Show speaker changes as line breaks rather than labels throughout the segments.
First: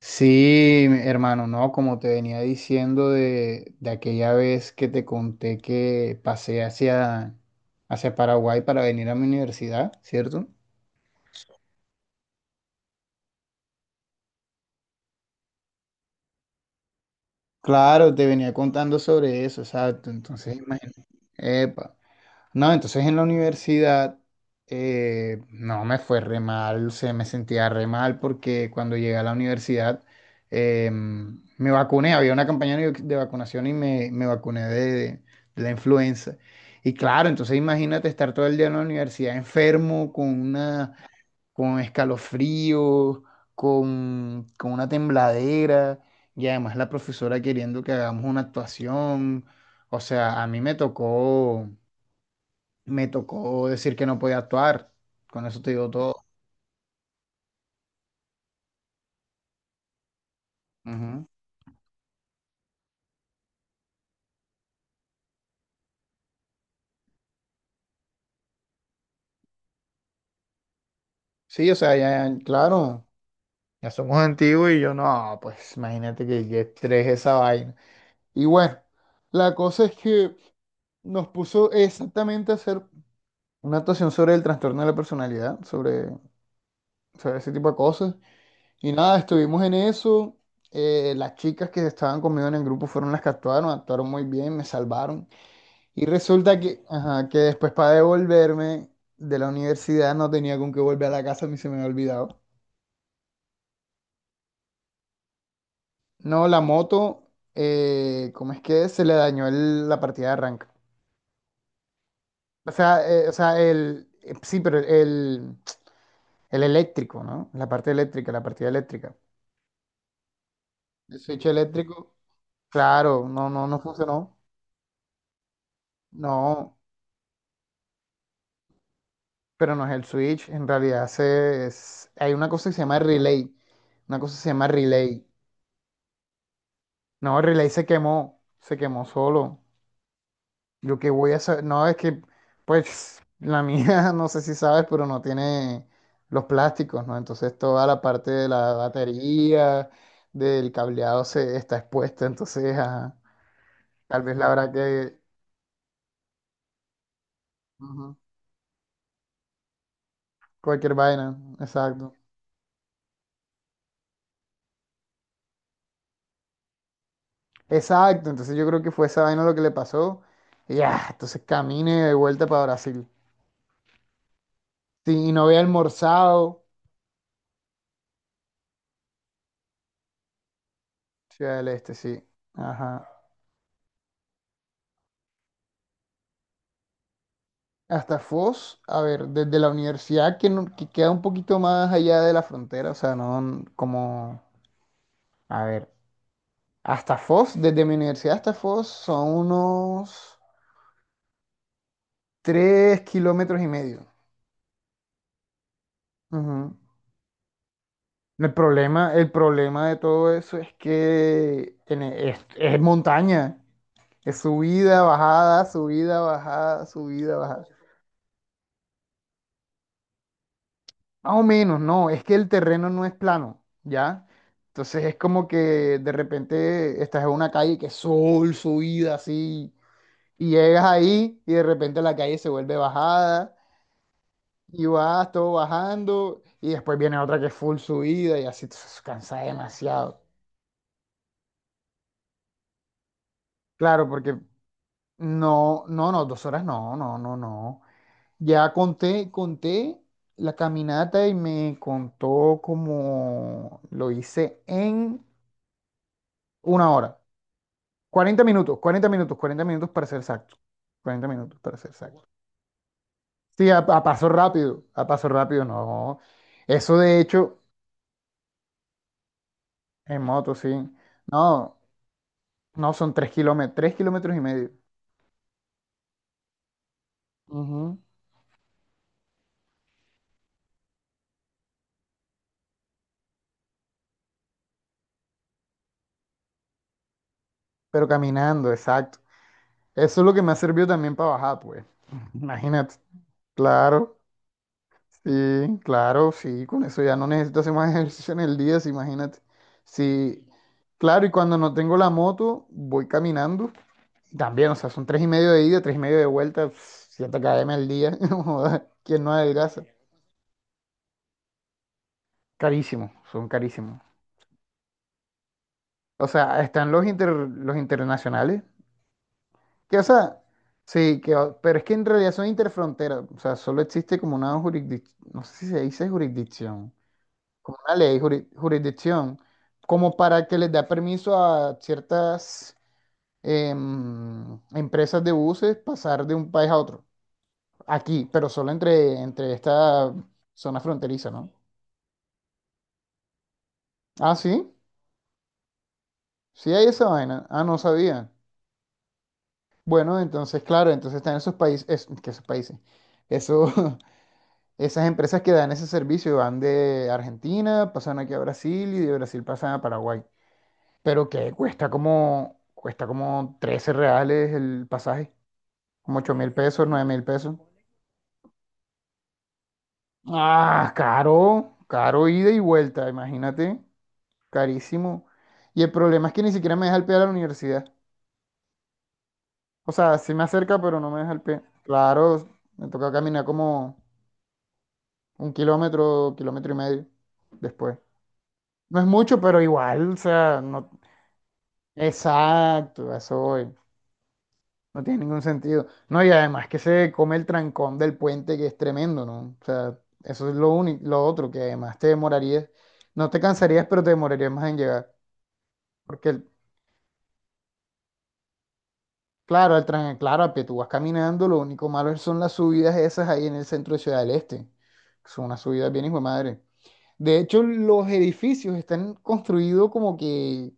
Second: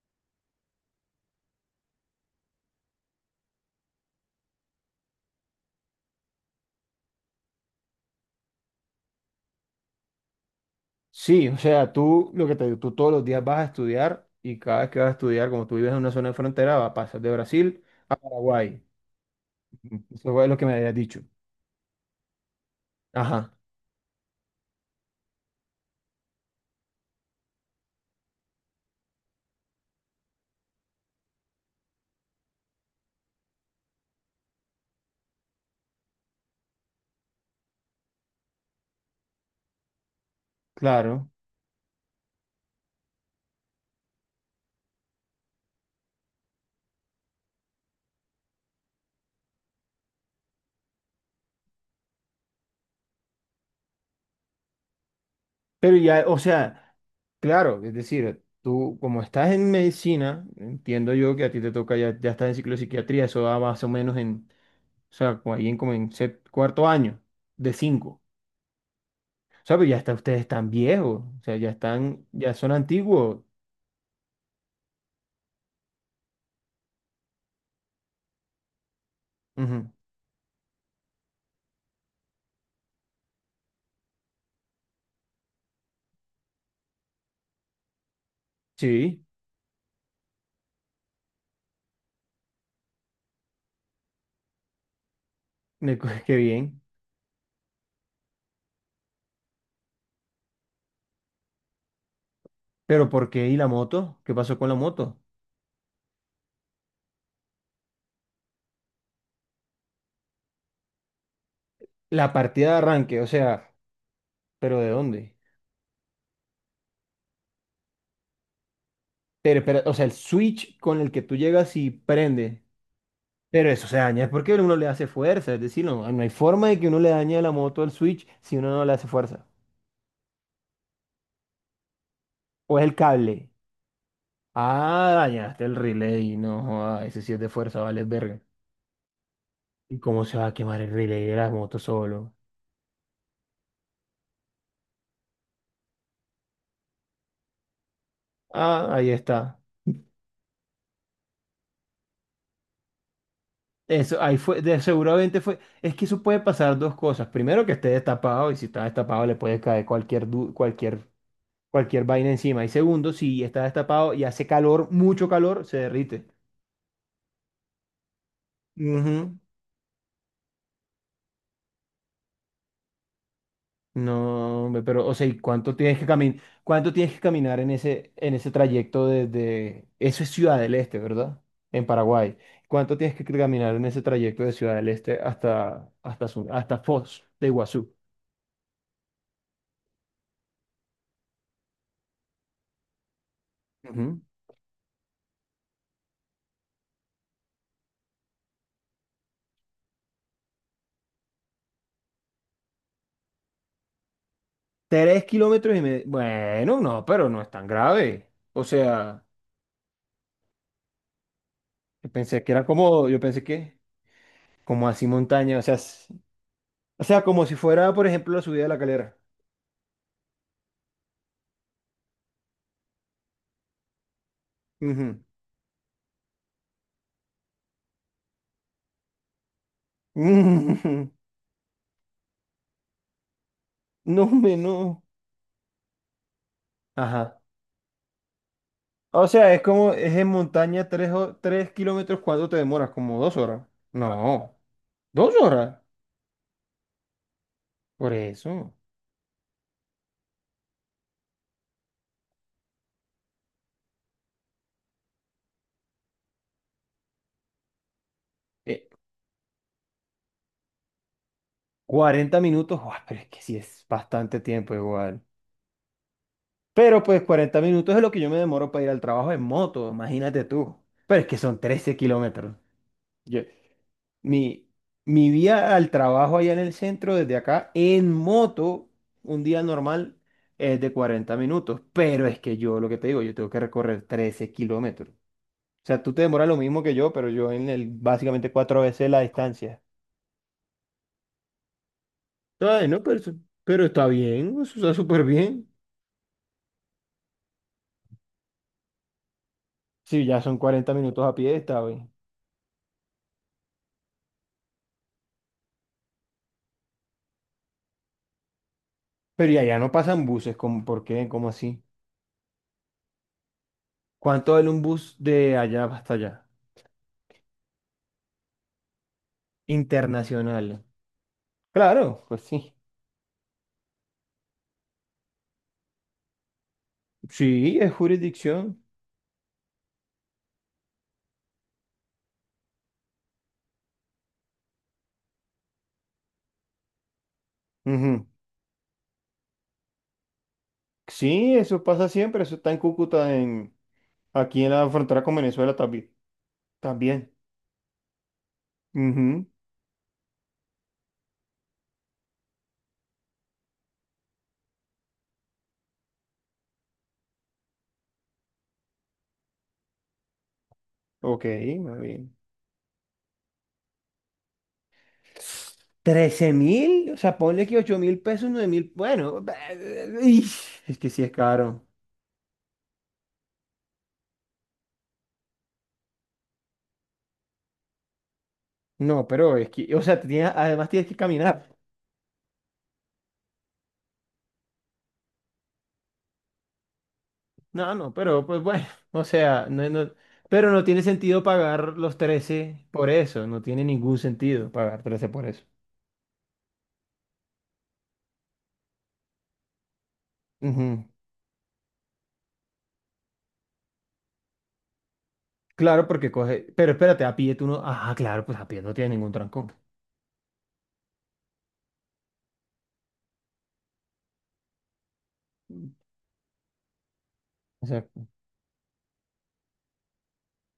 Sí, hermano, no, como te venía diciendo de aquella vez que te conté que pasé hacia Paraguay para venir a mi universidad, ¿cierto?
Sí, o sea, tú lo que te digo, tú todos los días vas a estudiar y cada vez que vas a estudiar, como tú vives en una zona de frontera, vas a pasar de Brasil
Claro,
a
te venía
Paraguay.
contando sobre eso, exacto.
Eso fue
Entonces,
lo que me habías
imagínate.
dicho.
No, entonces en la
Ajá,
universidad no me fue re mal, se me sentía re mal porque cuando llegué a la universidad me vacuné, había una campaña de vacunación y me vacuné de la influenza. Y claro, entonces imagínate estar todo el día en la universidad enfermo,
claro.
con escalofrío, con una tembladera y además la profesora queriendo que hagamos una actuación. O sea, a mí me tocó decir que no podía actuar. Con eso te digo
Pero
todo.
ya, o sea, claro, es decir, tú como estás en medicina, entiendo
Ujú.
yo que a ti te toca, ya estás en ciclo de psiquiatría, eso va más o menos en, o sea, como ahí en como en cuarto año de cinco. O sea, pero ya está, ustedes están viejos, o sea, ya
Sí, o sea,
están,
ya, ya,
ya son
claro,
antiguos.
ya somos antiguos y yo no, pues imagínate que estrés esa vaina. Y bueno, la cosa
Ujú,
es que nos puso exactamente a hacer una actuación sobre el trastorno de la personalidad, sobre ese tipo de cosas. Y nada,
sí,
estuvimos en eso. Las chicas que estaban conmigo en el grupo fueron las que actuaron muy bien, me salvaron. Y
qué
resulta
bien.
que, ajá, que después para devolverme de la universidad no tenía con qué volver a la casa, a mí se me había olvidado.
Pero ¿por qué? ¿Y la moto? ¿Qué pasó con la moto?
No, la moto, ¿cómo es que es? Se le dañó la partida de arranque.
La partida de arranque, o
O sea,
sea,
sí, pero
¿pero de dónde?
el eléctrico, ¿no? La parte eléctrica, la partida eléctrica.
Pero, o sea, el switch con el
El
que tú
switch
llegas y
eléctrico,
prende.
claro, no, no,
Pero
no
eso se daña, es
funcionó.
porque uno le hace fuerza, es decir, no hay forma
No,
de que uno le dañe a la moto el switch si uno no le hace fuerza.
pero no es el switch, en realidad hay una cosa que
O
se
es el
llama
cable. Ah,
relay.
dañaste el relay, no, joda, ese sí
No,
es
el
de
relay
fuerza, vale, verga.
se quemó solo.
¿Y cómo se va a quemar el
Yo qué
relay
voy
de
a
la
hacer,
moto
no, es que,
solo?
pues, la mía, no sé si sabes, pero no tiene los plásticos, ¿no? Entonces toda la parte de la
Ah, ahí está.
batería, del cableado se está expuesta, entonces, ajá,
Eso,
tal vez
ahí
la
fue,
habrá que...
seguramente fue, es que eso puede pasar dos cosas. Primero, que esté
ujú,
destapado y si está destapado le puede caer cualquier, du-
cualquier
cualquier,
vaina,
cualquier
exacto.
vaina encima. Y segundo, si está destapado y hace calor, mucho calor, se derrite.
Exacto, entonces yo creo que fue esa
Ujú.
vaina lo que le pasó. Y ya, entonces camine de vuelta para Brasil.
No, hombre, pero,
Sí,
o sea,
y
¿y
no había
cuánto tienes que caminar?
almorzado.
¿Cuánto tienes que caminar en ese trayecto Eso es Ciudad del Este, ¿verdad?
Ciudad del
En
Este, sí.
Paraguay. ¿Cuánto
Ajá.
tienes que caminar en ese trayecto de Ciudad del Este hasta Foz de Iguazú?
Hasta Foz, a ver, desde la universidad que, que queda un poquito más allá de la frontera, o sea, no n-
Ujú.
como, a ver, hasta Foz, desde mi universidad hasta Foz son unos 3,5 km.
3,5 kilómetros.
Ujú.
Bueno, no, pero no es tan grave.
El
O
problema,
sea,
el problema de todo eso es que en e- es, es
yo pensé
montaña,
que,
es
como
subida,
así montaña, o
bajada,
sea,
subida, bajada,
o sea,
subida,
como si
bajada.
fuera, por ejemplo, la subida de la Calera.
Más o menos, no, es que el terreno no es plano, ¿ya? Entonces es
Ujú.
como que de repente estás en una calle que es subida, así, y llegas
Ujú.
ahí y de repente la calle se vuelve bajada
No, me
y
no.
vas todo bajando y después viene otra
Ajá.
que es full subida y así, entonces
O
cansa
sea, es como, es
demasiado.
en montaña tres kilómetros, ¿cuánto te demoras? ¿Como 2 horas?
Claro, porque
No, 2 horas.
no, no, no, dos horas no, no, no, no.
Por
Ya
eso.
conté la caminata y me contó como lo hice en una hora. 40 minutos,
Eh,
40 minutos, 40 minutos para ser exacto. 40 minutos para ser exacto.
40 minutos, guau, pero es que sí
Sí, a,
es
a paso
bastante tiempo
rápido,
igual.
no. Eso
Pero
de
pues
hecho,
40 minutos es lo que yo me demoro para ir al trabajo en moto,
en
imagínate
moto, sí.
tú. Pero es que son
No,
13 kilómetros.
no son 3
Yo-
kilómetros, 3 kilómetros y
mi,
medio.
mi vía al trabajo allá en el centro, desde acá,
Ujú.
en moto, un día normal es de 40 minutos. Pero es que yo, lo que te digo, yo tengo que recorrer 13 kilómetros. O sea, tú te demoras lo mismo que yo, pero yo
Pero
básicamente
caminando,
cuatro veces
exacto.
la distancia.
Eso es lo que me ha servido también para bajar, pues.
Ay,
Imagínate.
no, pero, pero está
Claro,
bien, eso está súper bien.
sí, claro, sí. Con eso ya no necesito hacer más ejercicio en el día, sí, imagínate.
Sí, ya
Sí,
son 40 minutos
claro, y
a pie,
cuando no
está
tengo la
bien.
moto, voy caminando. También, o sea, son tres y medio de ida, tres y medio de vuelta, pf, 7 km al día. Joda, ¿quién no
Pero y allá
adelgaza?
no pasan buses, ¿cómo, por qué? ¿Cómo así?
Carísimo, son carísimos.
¿Cuánto vale un bus de allá hasta
O
allá?
sea, están los, los internacionales, que, o sea,
Internacional.
sí, que, pero es que en
Claro,
realidad
pues
son
sí.
interfronteras. O sea, solo existe como una jurisdicción, no sé si se dice jurisdicción,
Sí,
como
es
una ley,
jurisdicción.
jurisdicción, como para que les da permiso a ciertas empresas de buses pasar de un país a otro.
Ujú.
Aquí, pero solo entre esta zona fronteriza, ¿no?
Sí, eso pasa siempre, eso está en Cúcuta,
Ah,
aquí
sí,
en la frontera con Venezuela también.
sí hay esa
También.
vaina. Ah, no sabía.
Ujú.
Bueno, entonces, claro, entonces están esos países, es, que esos países, eso, esas empresas que dan ese servicio van de Argentina, pasan aquí a Brasil y de Brasil pasan a Paraguay. Pero
Ok,
que cuesta
muy bien.
como, cuesta como 13 reales el pasaje, como ocho mil
Trece
pesos, nueve
mil, o
mil
sea,
pesos.
ponle que 8.000 pesos, 9.000, bueno,
Ah,
es que sí es
caro,
caro.
caro ida y vuelta, imagínate. Carísimo. Y el problema es que ni siquiera me deja el pie a la universidad.
No, pero es
O
que, o
sea,
sea,
sí me acerca,
además
pero
tienes
no
que
me deja el pie.
caminar.
Claro, me toca caminar como un kilómetro, kilómetro y medio
No,
después.
no, pero pues bueno,
No es
o
mucho, pero
sea,
igual, o sea,
pero no
no.
tiene sentido pagar los 13 por
Exacto, a eso
eso, no
voy.
tiene ningún sentido
No
pagar
tiene
13
ningún
por eso.
sentido. No, y además que se come el trancón del puente, que es tremendo, ¿no? O sea, eso es lo único,
Ujú.
lo otro, que además te demorarías, no te cansarías, pero te demorarías más en llegar.
Claro,
Porque
porque
el-
coge, pero espérate, a pie tú no, ah, claro, pues a pie no tiene ningún trancón.
Claro, el tren, claro, que tú vas caminando, lo único malo son las subidas esas ahí en el centro de Ciudad del Este. Que son unas subidas bien hijo de madre. De hecho, los
Exacto.
edificios están construidos como que,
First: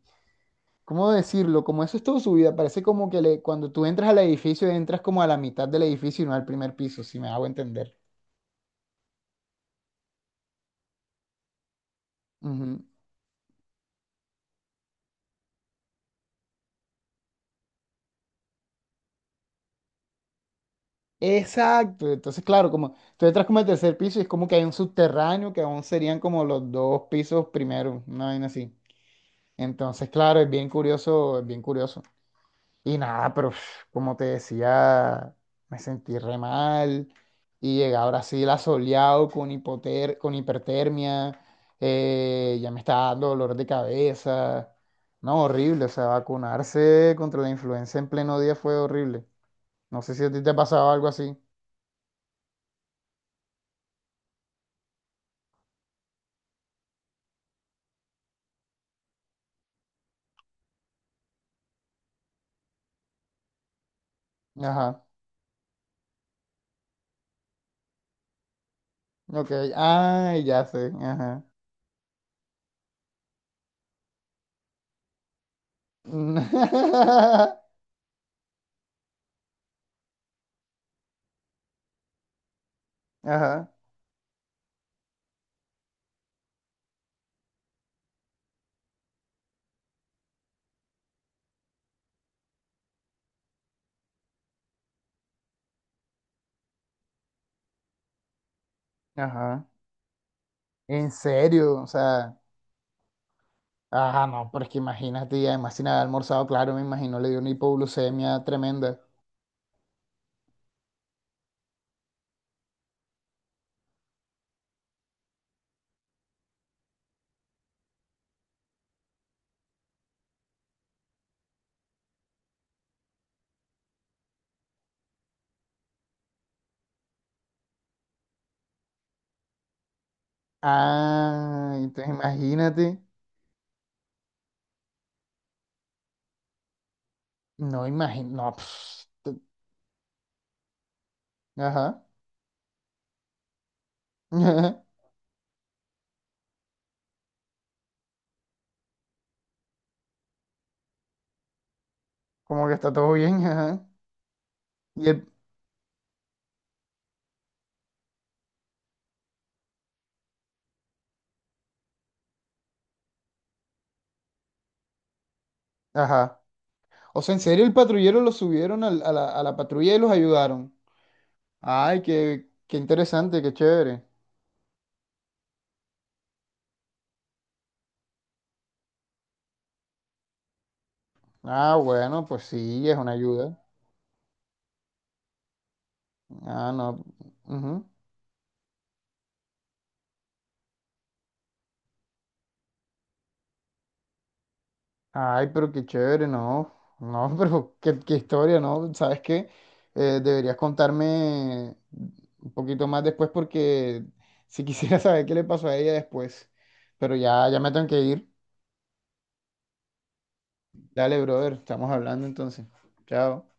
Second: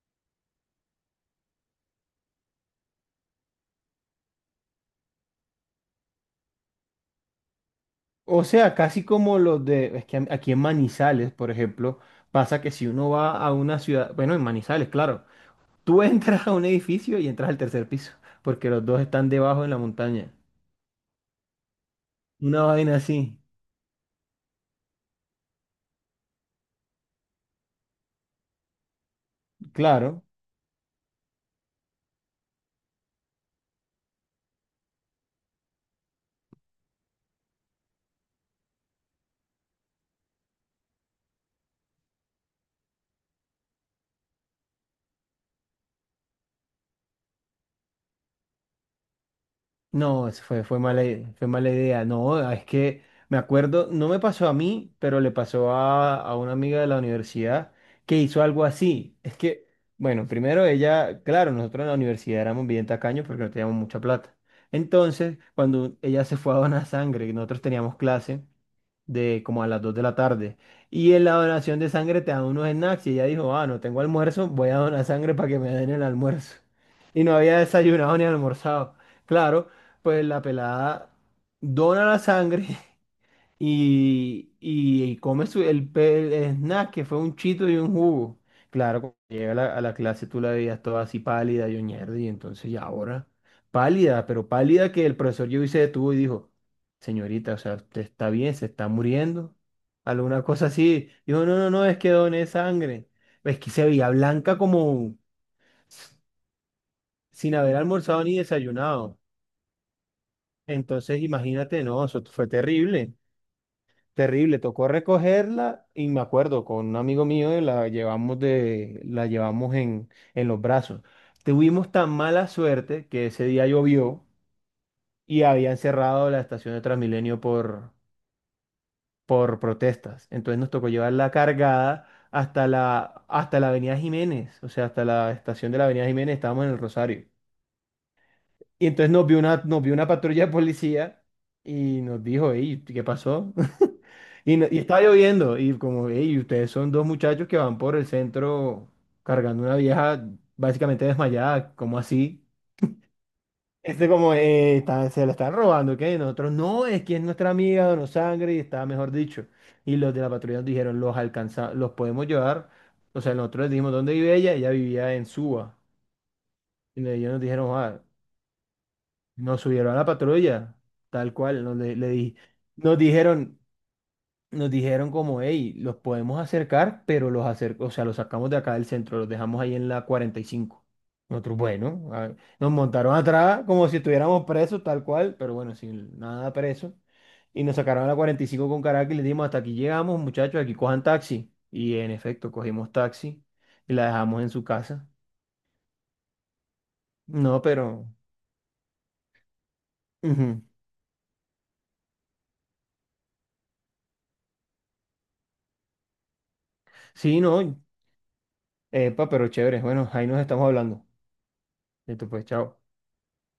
¿cómo decirlo? Como eso es todo subida. Parece como que cuando tú entras al edificio, entras como a la mitad del edificio y no al primer piso, si me hago entender.
O sea, casi como es que aquí en Manizales, por ejemplo, pasa que
Ujú.
si uno va a una ciudad, bueno, en Manizales, claro, tú entras a un edificio y entras al tercer piso, porque los dos están debajo en la montaña.
Exacto. Entonces,
Una
claro, como
vaina
tú
así,
entras como al tercer piso y es como que hay un subterráneo que aún serían como los dos pisos primero, una vaina así. Entonces,
claro.
claro, es bien curioso, es bien curioso. Y nada, pero pf, como te decía, me sentí re mal y llegué a Brasil asoleado con con hipertermia, ya me estaba dando dolor de cabeza. No, horrible, o sea, vacunarse contra la influenza en pleno día fue horrible. No sé si
No,
a ti
eso
te ha
fue, fue
pasado
mala,
algo
i-
así.
fue mala idea. No, ah, es que me acuerdo, no me pasó a mí, pero le pasó a una amiga de la universidad que hizo algo así. Es que, bueno, primero ella, claro, nosotros en la universidad éramos bien tacaños porque no teníamos mucha plata.
Ajá,
Entonces, cuando ella se fue a donar sangre y nosotros teníamos clase, de
ok,
como a las 2 de la
ay,
tarde.
ya sé,
Y en la
ajá.
donación de sangre te dan unos snacks y ella dijo, ah, no tengo almuerzo, voy a donar sangre para que me den el almuerzo. Y no había desayunado ni almorzado. Claro, pues la pelada dona la sangre
Ajá,
y come el snack que fue un chito y un jugo. Claro, cuando llega a la clase tú la veías toda así pálida y ñerde, y entonces ya ahora, pálida, pero pálida que el profesor llegó y se detuvo y dijo, señorita, o sea, usted está bien, se está muriendo,
ajá.
alguna cosa así.
En
Dijo, no, no,
serio,
no,
o
es que
sea.
doné sangre. Es que se veía
Ah, no,
blanca
pero es que
como
imagínate, y además sin haber almorzado, claro, me imagino, le dio una
sin haber almorzado ni
hipoglucemia tremenda.
desayunado. Entonces, imagínate, no, eso fue terrible. Terrible, tocó recogerla y me acuerdo, con un amigo mío y la llevamos en los brazos. Tuvimos tan mala suerte que ese día llovió y habían cerrado la estación de Transmilenio por protestas. Entonces nos tocó llevarla
Ah,
cargada
entonces
hasta
imagínate.
la, hasta la Avenida Jiménez, o sea, hasta la estación de la Avenida Jiménez, estábamos en el Rosario.
No, imagino, no,
Y
pss,
entonces nos vio una, nos vio una patrulla de policía y
ajá,
nos dijo, hey, ¿qué pasó? Y, no- y
ajá,
estaba lloviendo y como, hey, ustedes son dos muchachos que van por el centro cargando una vieja básicamente desmayada, ¿cómo así?
como que está todo bien, ajá.
Este como,
Y
se
el,
la están robando, ¿qué? Y nosotros, no, es que es nuestra amiga, donó sangre y está, mejor dicho. Y los de la patrulla nos dijeron, los alcanza, los podemos llevar. O sea, nosotros les dijimos dónde vive ella, ella vivía en Suba.
ajá.
Y
O
ellos
sea, en
nos
serio,
dijeron,
el
ah,
patrullero lo subieron a la
nos subieron
patrulla
a
y
la
los ayudaron.
patrulla, tal cual, nos, le,
Ay,
le di-
qué
nos
interesante, qué
dijeron,
chévere.
nos dijeron como, hey, los podemos acercar, pero o sea, los sacamos de acá del centro, los dejamos ahí en la 45. Nosotros,
Ah,
bueno,
bueno, pues
nos
sí, es una
montaron
ayuda.
atrás como si estuviéramos presos, tal cual, pero bueno, sin nada
Ah,
preso.
no.
Y nos
Ujú.
sacaron a la 45 con Caracas y les dimos, hasta aquí llegamos, muchachos, aquí cojan taxi. Y en efecto, cogimos taxi y la dejamos en su casa.
Ay, pero qué chévere, ¿no? No,
No,
pero qué,
pero.
qué historia, ¿no? ¿Sabes qué? Deberías
Ujú.
contarme un poquito más después porque si quisiera saber qué le pasó a ella después. Pero
Sí,
ya, ya me
no.
tengo que ir.
Epa, pero chévere. Bueno, ahí nos estamos hablando.
Dale, brother, estamos hablando
Listo, pues,
entonces.
chao.
Chao.